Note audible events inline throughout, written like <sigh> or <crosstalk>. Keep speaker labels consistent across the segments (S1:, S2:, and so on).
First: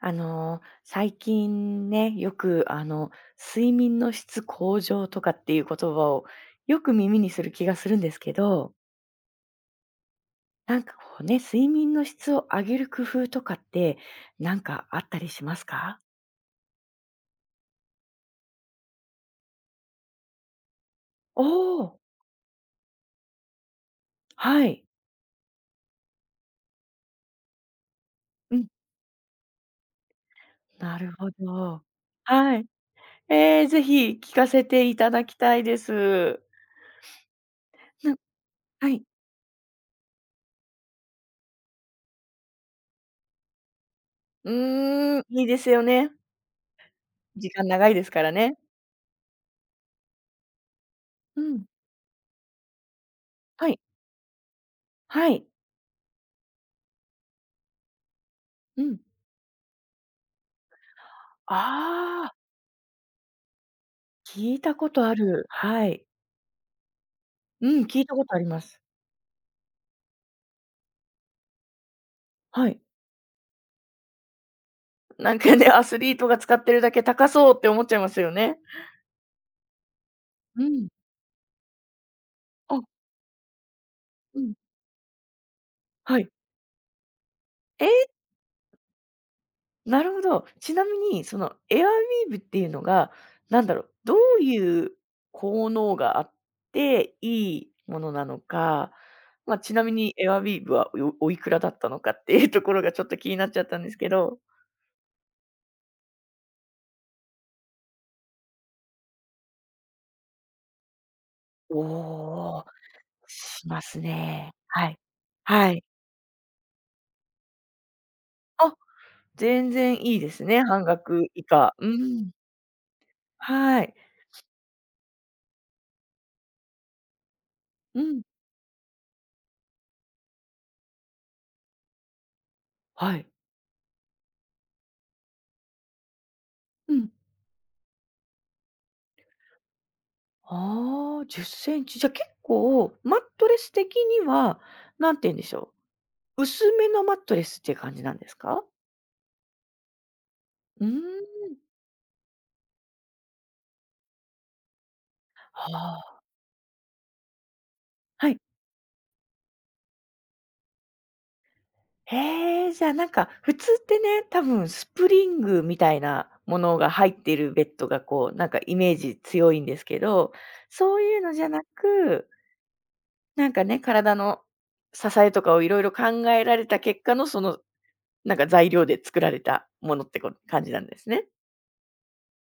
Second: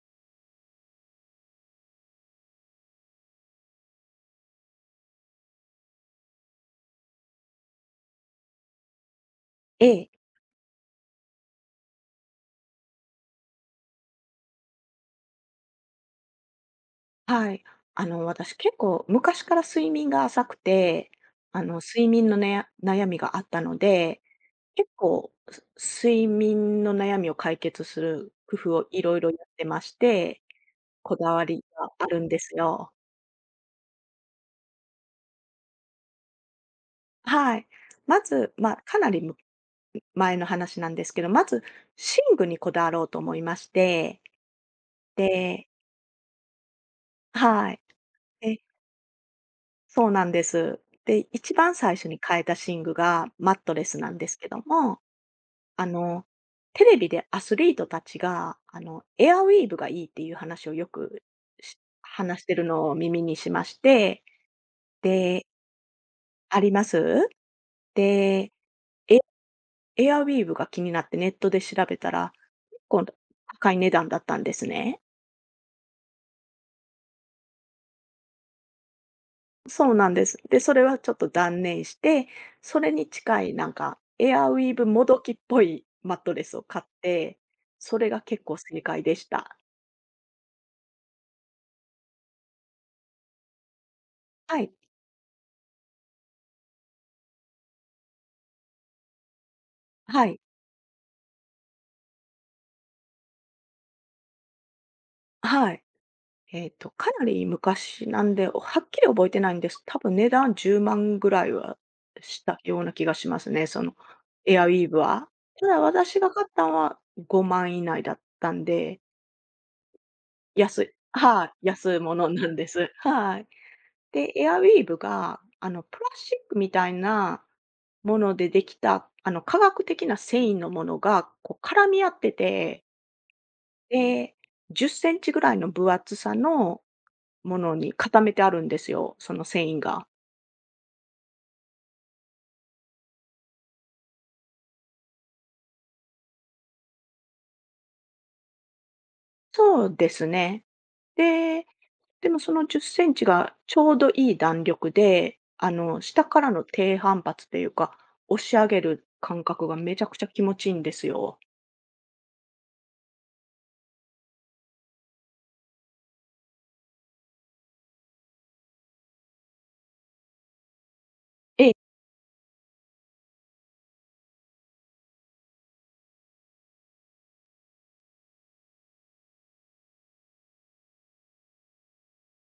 S1: 最近ね、よく睡眠の質向上とかっていう言葉をよく耳にする気がするんですけど、
S2: ええ、
S1: なんかこうね、睡眠の質を上げる工夫とかってなんかあったりしますか？
S2: はい。私結構昔から睡眠が浅くて、
S1: おおー、
S2: 睡眠のね悩みがあったので、
S1: はい。
S2: 結構、睡眠の悩みを解決する工
S1: うん、
S2: 夫をいろいろやってまして、
S1: なる
S2: こ
S1: ほ
S2: だわり
S1: ど。
S2: があるんです
S1: はい。
S2: よ。
S1: ぜひ聞かせていただきたいです。
S2: はい。
S1: な
S2: まず、まあ、
S1: は
S2: か
S1: い。
S2: なり前の話なんですけど、まず寝具にこだわろうと思いまして、
S1: うーん、いいで
S2: で、
S1: すよね。時間
S2: はい。
S1: 長いですからね。
S2: で、そうなんです。で、
S1: う
S2: 一
S1: ん、
S2: 番最初に変えた寝具がマッ
S1: は
S2: ト
S1: い、
S2: レスなんですけども、
S1: はい。
S2: あの、テレビでアスリートたちが、
S1: うん。
S2: エアウィーヴがいいっていう話をよく、
S1: あ
S2: 話し
S1: あ。
S2: てるのを耳にしまして、
S1: 聞いたことある。
S2: で、
S1: はい。
S2: あります？
S1: うん、聞いたことあり
S2: で、
S1: ます。
S2: エエアウィーヴが気になってネットで調べたら、
S1: はい。
S2: 結構高い値段だったんですね。
S1: なんかね、アスリートが使ってるだけ高そうって思っちゃいますよね。
S2: そうなんです。で、
S1: う
S2: それ
S1: ん。
S2: はちょっと断念して、そ
S1: あ、
S2: れに近いなんかエ
S1: う
S2: ア
S1: ん。
S2: ウィーヴもどきっぽいマ
S1: は
S2: ッ
S1: い。
S2: トレスを買って、それ
S1: え
S2: が結構正解でした。
S1: ーなるほど。ちなみに、そのエアウィーヴっていうのが、なんだろう、どう
S2: はい、
S1: いう効能があっていいものなのか、まあ、ちなみに
S2: は
S1: エア
S2: い、
S1: ウィーヴは、おおいくらだったのかっていうところがちょっと気になっちゃったんですけど。
S2: はい。かなり昔なんで、はっきり覚えてないんです。多分値段10万ぐらいはした
S1: おー
S2: ような気がしますね、
S1: しま
S2: その
S1: すね。
S2: エアウィ
S1: は
S2: ーヴ
S1: い。
S2: は。た
S1: は
S2: だ
S1: い。
S2: 私が買ったのは5万以内だったん
S1: あ
S2: で、
S1: 全然いいですね、半
S2: 安い、
S1: 額以
S2: はい、
S1: 下。う
S2: 安いもの
S1: ん。
S2: なんです。はい。
S1: はい。
S2: で、エアウィーヴが、プラスチックみたいな
S1: う
S2: も
S1: ん。
S2: のでできた、化学的な繊維のものがこう絡み合ってて、
S1: はい。
S2: で、10センチぐらいの分厚さの
S1: うん。
S2: ものに固めてあるんですよ、その繊維が。
S1: ああ、10センチ。じゃ、結構マットレス的には、なんて言うんでしょう、薄めのマットレスっていう感じなんですか？
S2: そうですね。
S1: うーん。
S2: で、でもその10センチがちょうどいい弾力で、
S1: はあ、
S2: 下からの低反発というか、
S1: はい。
S2: 押し上げる感覚がめちゃくちゃ気持ちいいんですよ。
S1: へえ、じゃあ、なんか、普通ってね、多分スプリングみたいなものが入ってるベッドが、こう、なんかイメージ強いんですけど、そういうのじゃな
S2: ええ、
S1: くなんかね、体の支えとかをいろいろ考えられた結果の、その、なんか材料で作られたものってこ感じなんですね。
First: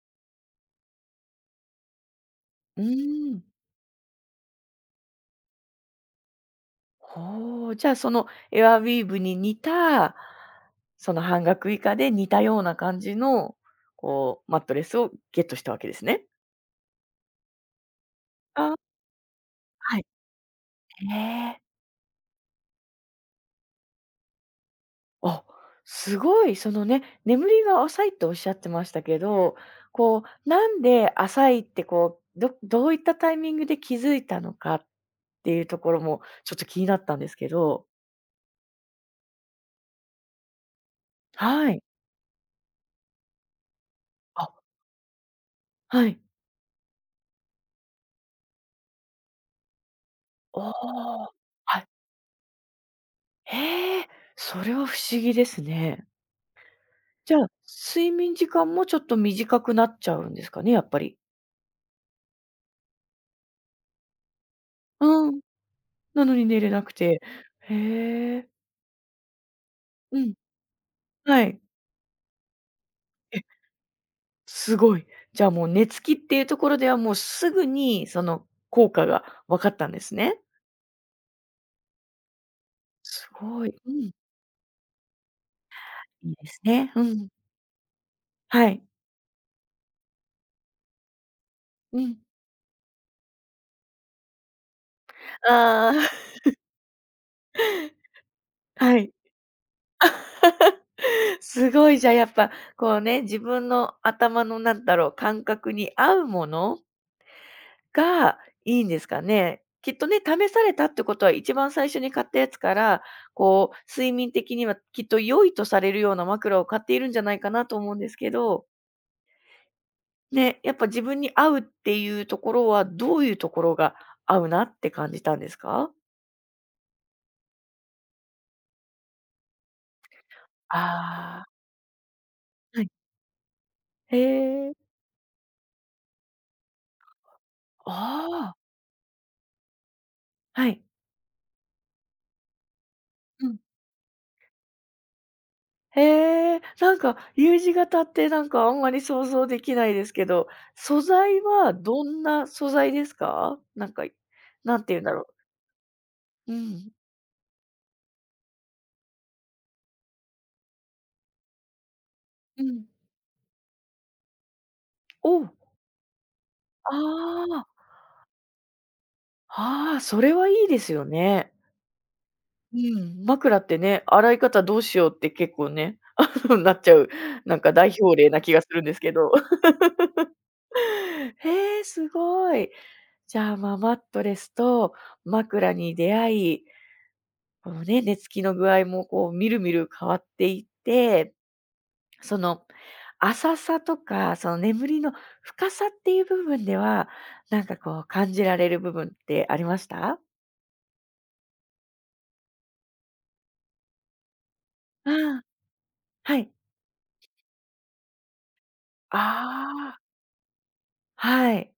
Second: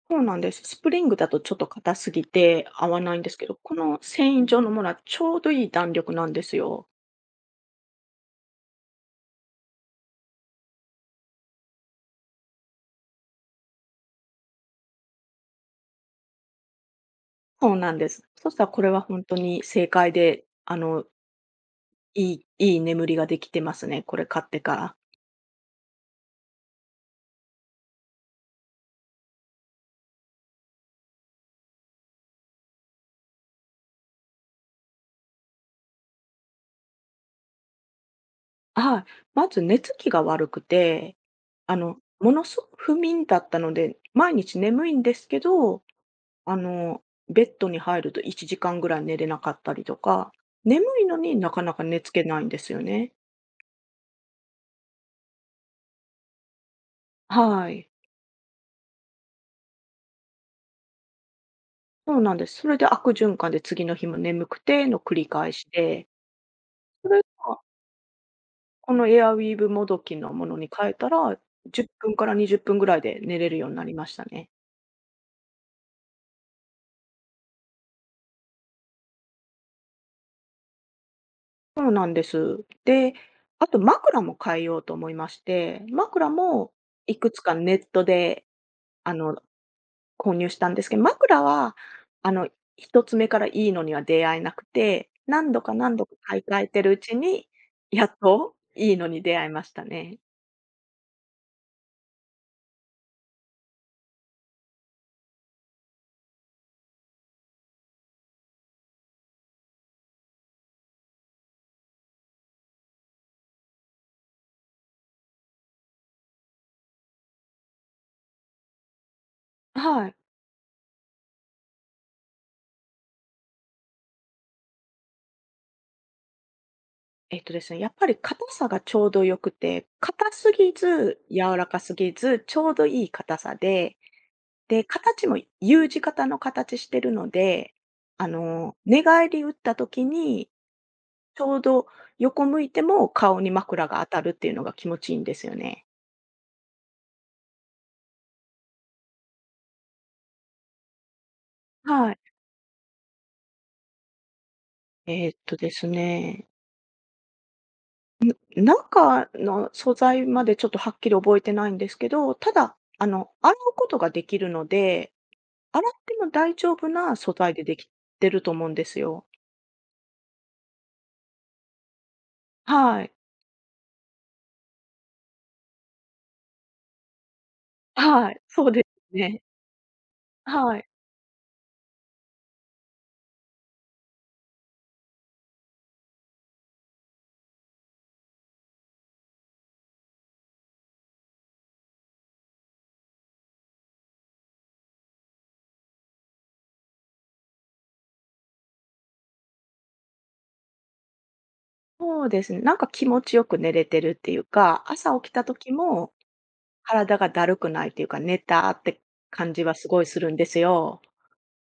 S2: そうなんです。スプリングだとちょっと硬すぎて
S1: う
S2: 合わないんで
S1: ー
S2: す
S1: ん。
S2: けど、この繊維状のものはちょうどいい弾力なんですよ。
S1: ほう、じゃあそのエアウィーヴに似た、その半額以下で似たような感じの、こうマットレスをゲットしたわけですね。
S2: そうなんです。そしたら
S1: あ、
S2: これは本当に正
S1: はい。
S2: 解で、
S1: へえ。
S2: いい眠りができてますね、これ買ってから。
S1: あ、すごいそのね、眠りが浅いっておっしゃってましたけど、こうなんで浅いってこう、どういったタイミングで気づいたのかっっていうところもちょっと気になったんですけど。
S2: はい。まず寝つきが悪くて、
S1: はい。
S2: ものすごく不眠だったので、毎
S1: あ、
S2: 日眠いんですけど、
S1: はい。
S2: あの、ベッドに入ると1時間ぐらい寝れなかったりとか、
S1: あ
S2: 眠いの
S1: あ、
S2: になかな
S1: は
S2: か
S1: い。
S2: 寝つけないんですよね。
S1: へえ、それは不思議ですね。じゃあ、
S2: はい。
S1: 睡眠時間もちょっと短くなっちゃうんですかね、やっぱり。
S2: そうなんです。それで悪循環で次の日も眠くての繰り
S1: うん、
S2: 返しで、
S1: なのに寝れなく
S2: それ
S1: て。
S2: が
S1: へえ、
S2: このエアウィーヴもどき
S1: う
S2: の
S1: ん、
S2: ものに変えたら、
S1: はい。
S2: 10分から20分ぐらいで寝
S1: え、
S2: れるようになりましたね。
S1: すごい。じゃあもう寝つきっていうところでは、もうすぐにその効果が分かったんですね。
S2: そうなんです。で、
S1: すご
S2: あ
S1: い。
S2: と
S1: うん、
S2: 枕も変えようと思いまして、枕
S1: いいです
S2: も
S1: ね。う
S2: い
S1: ん。
S2: くつかネットで、
S1: はい。
S2: あの、購入したんですけど、枕は、
S1: うん。
S2: あの、一つ目からいいのには出会えなくて、何度か
S1: ああ、
S2: 何度
S1: <laughs>
S2: か買い替えてるうちに、やっといい
S1: は
S2: の
S1: い。
S2: に出会いましたね。
S1: <laughs> すごい、じゃあ、やっぱ、こうね、自分の頭のなんだろう、感覚に合うものがいいんですかね。きっとね、試されたってことは、一番最初に買ったやつから、こう、睡眠的にはきっと良いとされるような枕を買っているんじゃないかなと思うんですけど、
S2: はい。
S1: ね、やっぱ自分に合うっていうところは、どういうところが合うなって感じたんですか？
S2: ですね、やっぱり硬さがちょうど良くて、硬すぎず、
S1: ああ
S2: 柔らかすぎず、ちょう
S1: ー。は
S2: ど
S1: い。
S2: いい硬さで
S1: へえ。
S2: で、形も U 字型の形してるので、
S1: ああ、
S2: 寝返り打った時に、
S1: はい。
S2: ちょうど横向いても顔
S1: う
S2: に
S1: ん。
S2: 枕が当たるっていうのが気持ちいいんですよね。
S1: へえ、なんか U 字型ってなんかあんまり想像できないですけど、素材はど
S2: はい。
S1: んな素材ですか？なんか、何て言うんだろう。
S2: ですね、
S1: うん。
S2: 中の素材までちょっとはっきり覚えてないんですけど、た
S1: う
S2: だ、
S1: ん。
S2: 洗うことができるので、
S1: おう
S2: 洗っても大丈夫
S1: あ
S2: な素材で
S1: あ、
S2: できてると思うんですよ。
S1: ああ、それはいいですよね。う
S2: はい。
S1: ん、枕ってね、洗い方どうしようって結構ね、<laughs> なっちゃう、なんか代表例
S2: はい、
S1: な気が
S2: そ
S1: す
S2: う
S1: る
S2: で
S1: んですけ
S2: す
S1: ど。
S2: ね。
S1: <laughs>
S2: はい。
S1: へえ、すごい。じゃあ、まあ、マットレスと枕に出会いこのね、寝つきの具合もこう、みるみる変わっていって、その、浅さとか、その眠りの深さっていう部分では、なんかこう感じられる部分ってありました？
S2: そうですね、なんか気持ちよく寝れてるっていうか、
S1: う
S2: 朝起きた
S1: ん
S2: 時も
S1: はい。
S2: 体がだるくないっていうか、寝たって感じはす
S1: ああ、
S2: ごいするんですよ。
S1: はい。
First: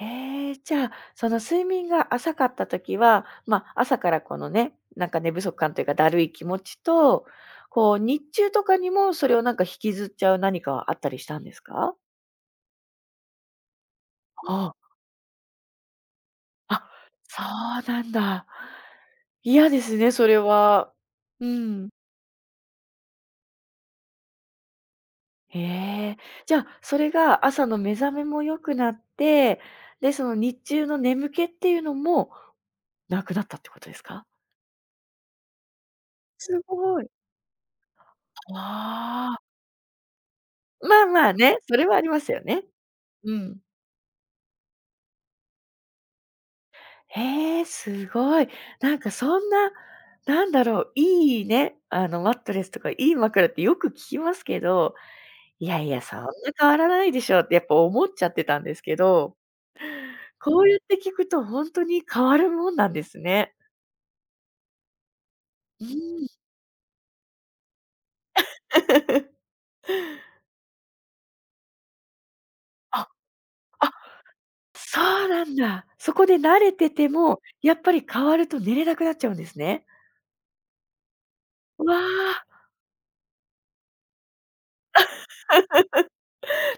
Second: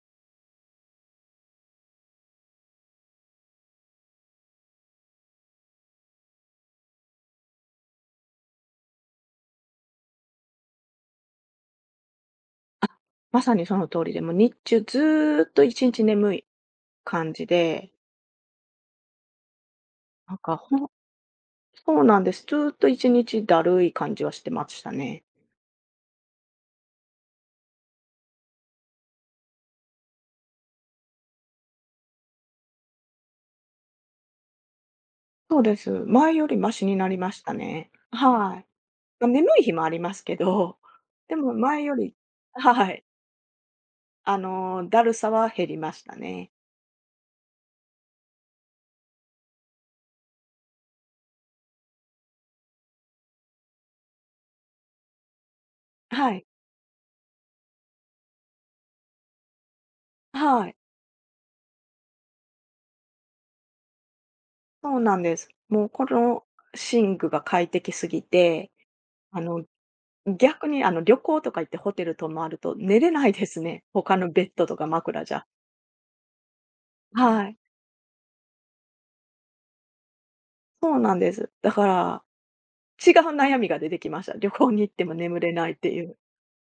S1: ええ、じゃあ、その睡眠が浅かった時は、まあ、朝からこのね、なんか寝不足感というか、だるい気持ちと、こう日中とかにもそれをなんか引きずっちゃう何かはあったりしたんですか？
S2: まさにその通りで、もう日
S1: あ
S2: 中
S1: あ。
S2: ずーっと1日眠い
S1: あ、
S2: 感
S1: そ
S2: じで、
S1: うなんだ。嫌ですね、そ
S2: な
S1: れ
S2: んか
S1: は。うん。
S2: そうなんです。ずーっと1日だるい感じはしてましたね。
S1: へえ。じゃあ、それが朝の目覚めも良くなって、で、その日中の眠気っていうのもなくなったってことですか？
S2: そうです。前より
S1: す
S2: マシに
S1: ご
S2: な
S1: い。
S2: りましたね。はい。まあ、
S1: あ
S2: 眠
S1: あ、
S2: い日もありますけど、
S1: まあまあ
S2: でも
S1: ね、そ
S2: 前
S1: れ
S2: よ
S1: はあり
S2: り、
S1: ますよね。
S2: はい、
S1: うん。
S2: だるさは減りましたね。
S1: へえ、すごい。なんかそんな、なんだろう、いいね、マットレスとかいい枕ってよく聞きますけどいやいや、そんな
S2: はい、
S1: 変わらないでしょってやっぱ思っちゃってたんですけど、こ
S2: は
S1: う
S2: い。
S1: やって聞くとほんとに変わるもんなんですね。
S2: そうなんです。
S1: う
S2: もうこ
S1: ーん。
S2: の寝具が快適すぎて、あ
S1: <laughs>
S2: の、逆に旅行とか行ってホテル泊まると寝
S1: あ、
S2: れないですね。
S1: あ、
S2: 他のベッドとか
S1: そ
S2: 枕
S1: う
S2: じゃ。
S1: なんだ。そこで慣れてても、
S2: はい。
S1: やっぱり変わると寝れなくなっちゃうんですね。
S2: そうなんです。だか
S1: わ
S2: ら、
S1: あ、
S2: 違う悩みが出てきました。旅行に行っても眠れないっていう。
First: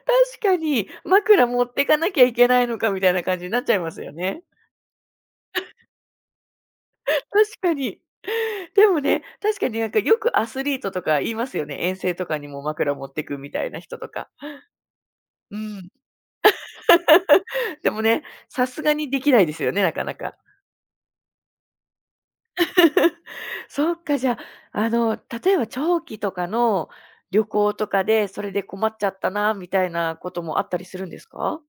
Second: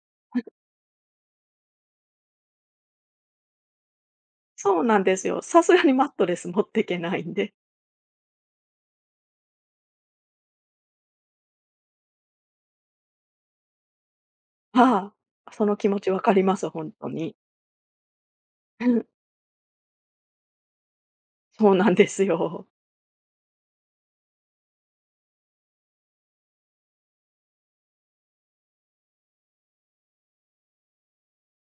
S1: 確かに、枕持ってかなきゃいけないのかみたいな感じになっちゃいますよね。
S2: そうなんですよ。さすがにマットレス持っていけな
S1: 確
S2: いんで。
S1: かに。でもね、確かになんかよくアスリートとか言いますよね。遠征とかにも枕持ってくみたいな人とか。
S2: はい。
S1: う
S2: その気
S1: ん。
S2: 持ちわかります、本当に。
S1: でもね、さす
S2: う
S1: が
S2: ん、
S1: にできないですよね、なかなか。
S2: そうなんですよ。
S1: <laughs> そっか、じゃあ、あの、例えば長期とかの旅行とかで、それで困っちゃったなみたいなこともあったりするんですか？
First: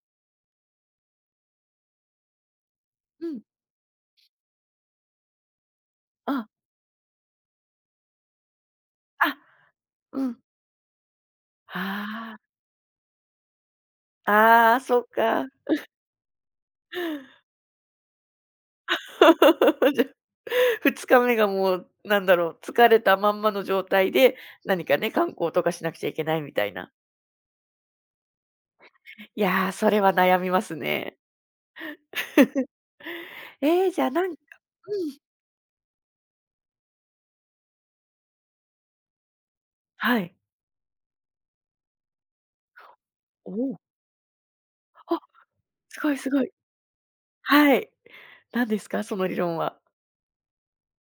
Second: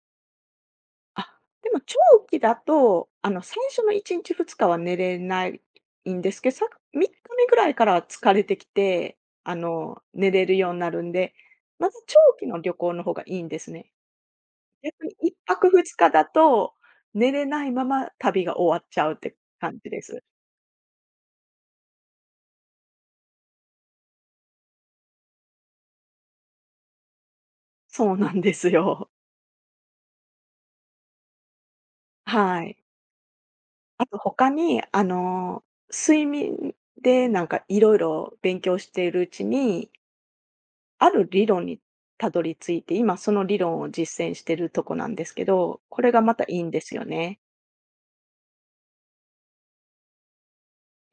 S2: あ、でも長期だと、
S1: うん。
S2: 最初の1日2日は寝れないんです
S1: あ、
S2: けど、3日目ぐらいから疲れてきて、
S1: あ、う
S2: 寝
S1: ん。
S2: れるようになるんで、まず長
S1: あ
S2: 期の旅行の方がいいんですね。
S1: あ、ああ、そ
S2: 逆
S1: っ
S2: に1
S1: か。
S2: 泊2日だと、寝れないまま旅が終わっちゃうって感じ
S1: <laughs>
S2: で
S1: じゃ、
S2: す。
S1: 2日目がもう、なんだろう、疲れたまんまの状態で、何かね、観光とかしなくちゃいけないみたいな。
S2: そうなんですよ。
S1: いやー、それは悩みますね。
S2: <laughs> は
S1: <laughs>
S2: い。
S1: じ
S2: あ
S1: ゃあ、
S2: と
S1: なんか
S2: 他に、
S1: うん、
S2: 睡眠でなんかいろいろ勉強しているうちに
S1: はい。
S2: ある理論にたどり着いて、今その
S1: お
S2: 理論
S1: お。
S2: を実践してるとこなん
S1: あ、
S2: ですけど、
S1: す
S2: これ
S1: ごい
S2: が
S1: す
S2: ま
S1: ご
S2: た
S1: い。
S2: いいんですよね。
S1: はい。何ですか？その理論は。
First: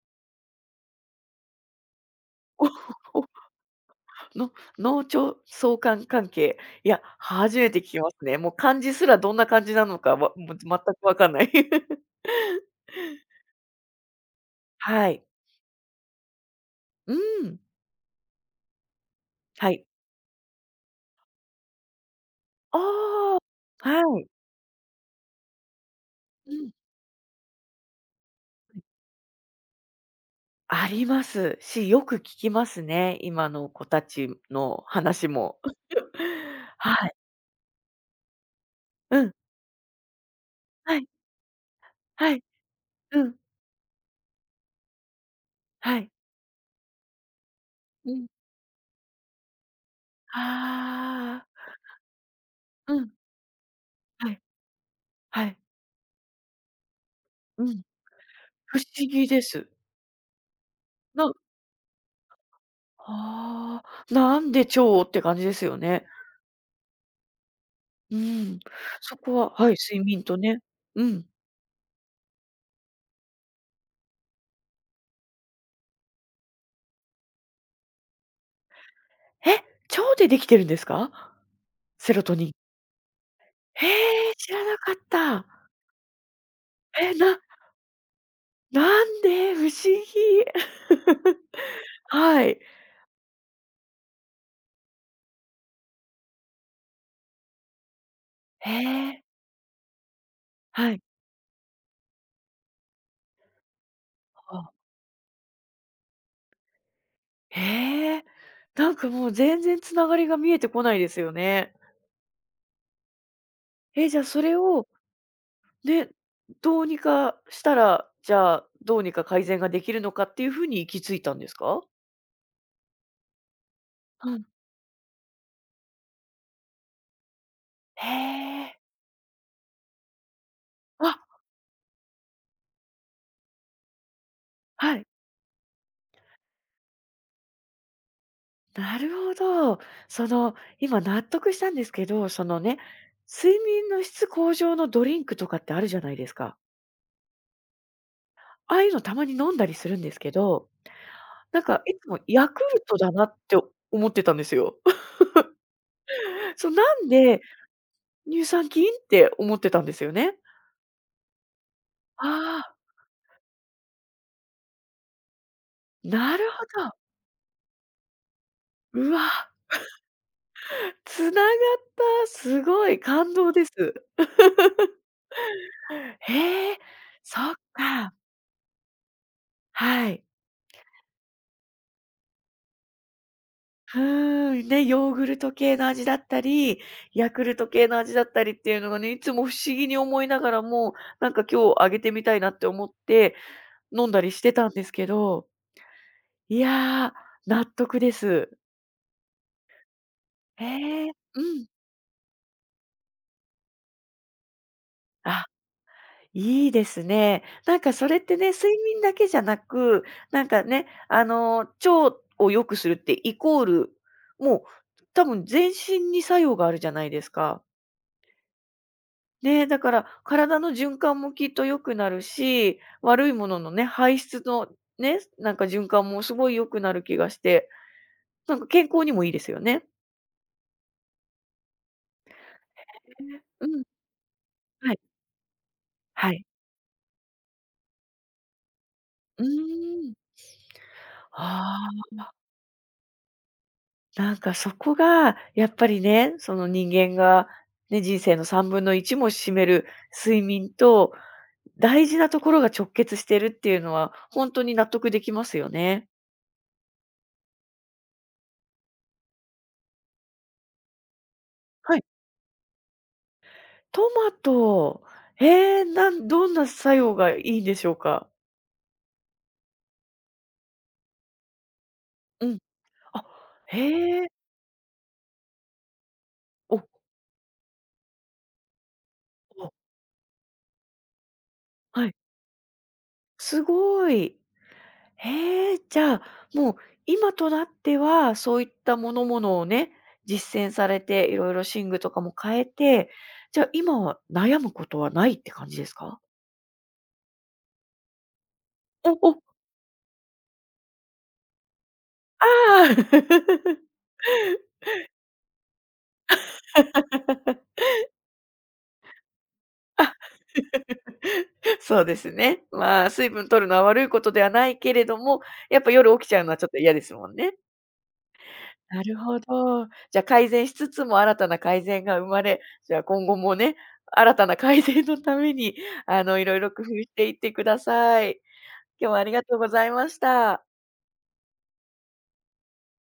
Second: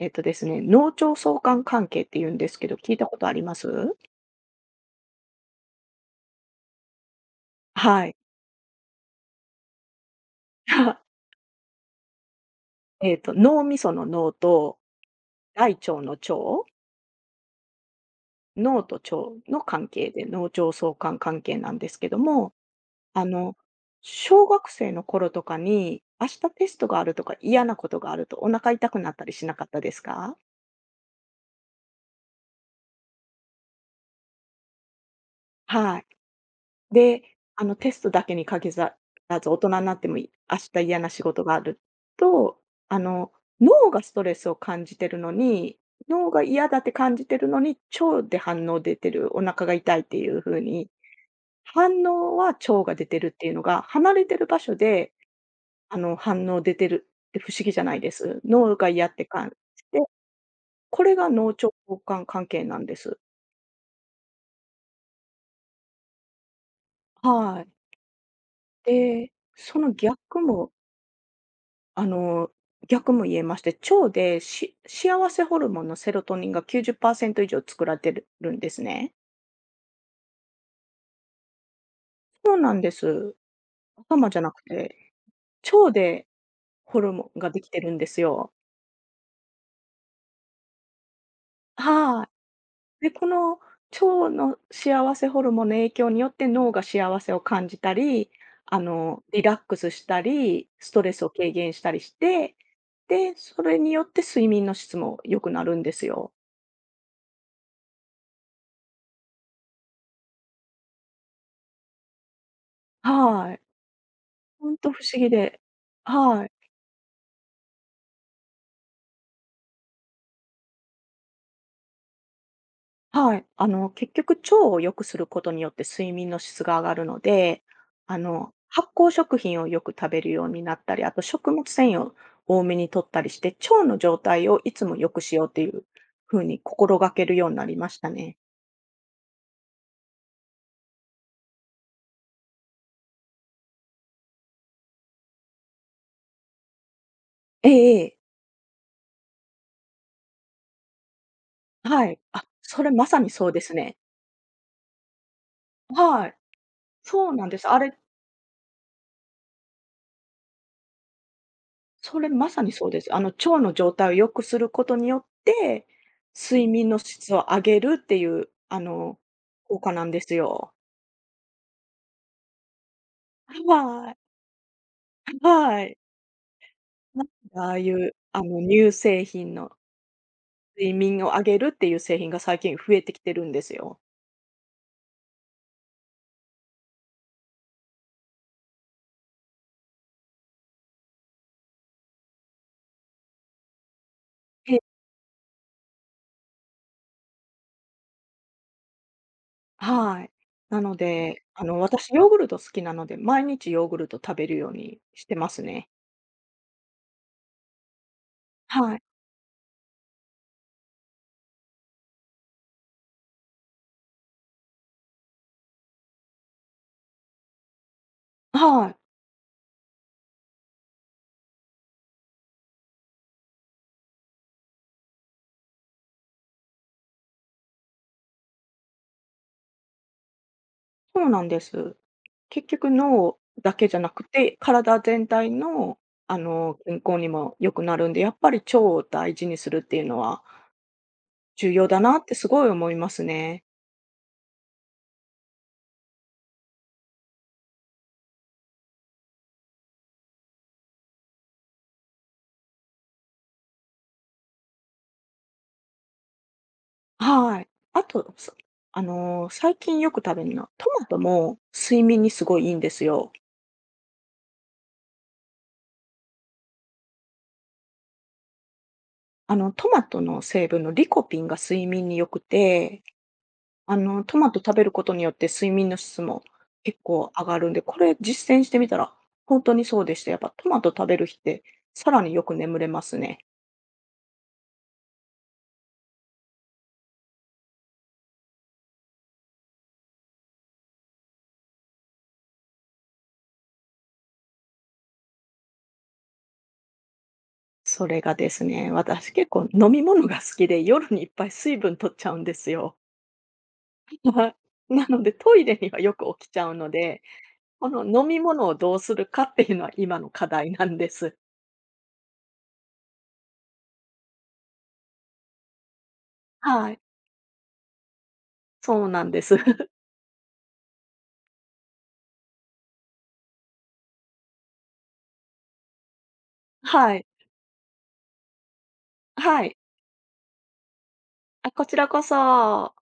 S2: ですね、脳腸相関関係って言うんです
S1: <laughs>
S2: けど、聞いたこ
S1: おお
S2: とあります？
S1: の脳腸相関関係。いや、初めて聞き
S2: は
S1: ま
S2: い。
S1: すね。もう漢字すらどんな感じなのか、わもう全くわ
S2: <laughs>
S1: かんない。<laughs>
S2: 脳みその脳と
S1: はい。
S2: 大腸の腸、
S1: うん。
S2: 脳と腸の
S1: はい。
S2: 関係で、脳腸相関関係なんですけども、あ
S1: あ
S2: の、
S1: あ、はい。
S2: 小学生の頃とかに、明日
S1: う
S2: テ
S1: ん。
S2: ストがあるとか、嫌なことがあるとお腹痛くなったりしなかったですか？
S1: ありますし、よく聞きますね。今の子たちの話も。
S2: はい。
S1: <laughs> はい。
S2: で、テストだけに限ら
S1: うん。
S2: ず、大人になっても明日
S1: は
S2: 嫌
S1: い。
S2: な仕事がある
S1: はい。
S2: と、あ
S1: う
S2: の、
S1: ん。
S2: 脳がストレスを感じてるのに、
S1: はい。
S2: 脳が嫌だって感じてるのに、
S1: う
S2: 腸
S1: ん。
S2: で反応出てる、お腹が痛いっていう風に、
S1: ああ。
S2: 反応は腸
S1: う
S2: が出
S1: ん。
S2: てるっていうのが、離れ
S1: は
S2: て
S1: い。
S2: る場所で、
S1: はい。
S2: 反応出てるって不思
S1: う
S2: 議じ
S1: ん。
S2: ゃないです。脳
S1: 不
S2: が
S1: 思
S2: 嫌って
S1: 議で
S2: 感
S1: す。
S2: じて、これが
S1: な
S2: 脳腸交換関係なんです。
S1: ああ、なんで腸って感じですよね。
S2: はい。
S1: うん。そ
S2: で、
S1: こははい、
S2: その
S1: 睡眠と
S2: 逆
S1: ね。
S2: も
S1: うん。
S2: あの、逆も言えまして、腸で幸せホルモンのセロトニンが90%以上作られてるるんですね。
S1: え、腸でできてるんですか？セロトニ
S2: そ
S1: ン。
S2: うなんです。
S1: へ
S2: 頭
S1: え、
S2: じゃ
S1: 知
S2: なく
S1: らなか
S2: て、
S1: った。
S2: 腸でホル
S1: え、
S2: モン
S1: な
S2: ができてるんですよ。
S1: んで？不思議。<laughs>
S2: は
S1: はい。
S2: い。で、この腸の幸せホルモンの影響によって脳が幸せを感じたり、
S1: へえ、
S2: リラックスしたり、ス
S1: は
S2: ト
S1: い。
S2: レスを軽減したりして、で、それによって睡眠の
S1: あ、
S2: 質も良くなるんですよ。
S1: へえ。なんかもう全然つながりが見えてこないですよね。
S2: はい。
S1: え、じゃあそれ
S2: ほん
S1: を
S2: と不思議で。
S1: ね、
S2: はい。
S1: どうにかしたら、じゃあ、どうにか改善ができるのかっていう風に行き着いたんですか？
S2: はい。結局、
S1: うん。
S2: 腸を良くすることによって睡眠の質が上がるので、
S1: へえ。
S2: 発酵食品をよく食べるようになったり、あ
S1: あ、
S2: と食物繊維を多めに摂ったりして、腸の状態をいつも
S1: はい。
S2: 良くしようっていうふうに心がけるようになりましたね。
S1: なるほど。その、今納得したんですけど、そのね、睡眠の質向上のドリンクとかってあるじゃないですか。
S2: ええええ。
S1: ああいうのたまに飲んだりするんですけど、なんかい
S2: は
S1: つ
S2: い。
S1: も
S2: あ、
S1: ヤクル
S2: それ
S1: ト
S2: ま
S1: だ
S2: さ
S1: な
S2: に
S1: っ
S2: そう
S1: て
S2: ですね。
S1: 思ってたんですよ。
S2: はい。
S1: <laughs> そう、なん
S2: そう
S1: で
S2: なんです。あれ、
S1: 乳酸菌って思ってたんですよね。
S2: そ
S1: あ
S2: れまさに
S1: あ、
S2: そうです。腸の状態を良くすることによって、
S1: なる
S2: 睡
S1: ほ
S2: 眠
S1: ど。
S2: の質を上げるっていう、
S1: うわ。
S2: 効果なんですよ。
S1: つながった、すごい感動
S2: は
S1: です。
S2: い、はい。
S1: へえ、
S2: <laughs> なんか
S1: そっ
S2: ああい
S1: か、
S2: う、乳製品の
S1: はい。
S2: 睡眠を上げるっていう製品が最近増えてきてるんですよ。
S1: うーん、ね、ヨーグルト系の味だったり、ヤクルト系の味だったりっていうのがね、いつも不思議に思いながらも、なんか今日あげてみたいなって思って、飲んだりしてたん
S2: え
S1: ですけど、いやー、納得です。
S2: はい。なの
S1: へえ、う
S2: で、
S1: ん。
S2: 私ヨーグルト好きなので、毎日ヨーグルト食べるようにして
S1: あ
S2: ますね。
S1: いいですね。なんかそれってね、睡
S2: は
S1: 眠
S2: い。
S1: だけじゃなく、なんかね、腸を良くするってイコール、もう多分全身に作用があるじゃないですか。
S2: はい。
S1: ね、だから体の循環もきっと良くなるし、悪いもののね、排出のね、なんか循環もすごい良くなる気がして、なんか健康にもいいですよね。
S2: そうなんです。結局脳
S1: う
S2: だ
S1: ん、
S2: けじゃなくて、
S1: は
S2: 体
S1: い、
S2: 全体の、
S1: はい。
S2: 健康にも良くなるんで、やっぱり腸を大
S1: う
S2: 事にするっていう
S1: ーん。
S2: のは重
S1: あ
S2: 要だ
S1: あ。
S2: なってすごい思いますね。
S1: なんかそこが、やっぱりね、その人間が、ね、人生の3分の1も占める睡眠と、大事なところが直結してるっていうのは、ほんとに納得できますよね。
S2: はい。あと、そあの、最近よく食べるのは、トマトも
S1: は
S2: 睡
S1: い。
S2: 眠にすごいいいんですよ。
S1: トマト、へえ、などんな作用がいいんでしょうか？
S2: トマトの成分のリコピンが睡眠に良く
S1: うん。
S2: て、
S1: あ、へえ、
S2: トマト食べることによって睡眠の質も
S1: お、
S2: 結構上がるんで、これ実践してみたら、本
S1: お、
S2: 当にそうでした。やっぱトマト食べる日って、
S1: は
S2: さ
S1: い。
S2: らによく眠れますね。
S1: すごい。へえ、じゃあ、もう今となっては、そういったものをね、実践されて、いろいろ寝具とかも変えて、じゃあ今は悩むことはないって感じですか？
S2: それがですね、
S1: お
S2: 私
S1: お、
S2: 結構飲み物が好きで、夜にいっぱい水分取っちゃうん
S1: あ
S2: ですよ。
S1: あ
S2: はい。なので、トイレにはよく起きちゃうので、
S1: <laughs>。
S2: この飲み物をどうするかっていうのは今の課題なんです。
S1: そうですね。まあ、水分取るのは悪いことではないけれども、やっぱ夜起きちゃうのはちょっと
S2: は
S1: 嫌
S2: い。
S1: ですもんね。な
S2: そう
S1: る
S2: なんで
S1: ほ
S2: す。
S1: ど。
S2: <laughs>
S1: じゃ、改善しつつも新たな改善が生まれ、じゃあ今後もね、新たな改善のために、いろいろ工夫し
S2: はい。
S1: ていってください。今日はありがとう
S2: は
S1: ご
S2: い。
S1: ざいました。
S2: あ、こちらこそ。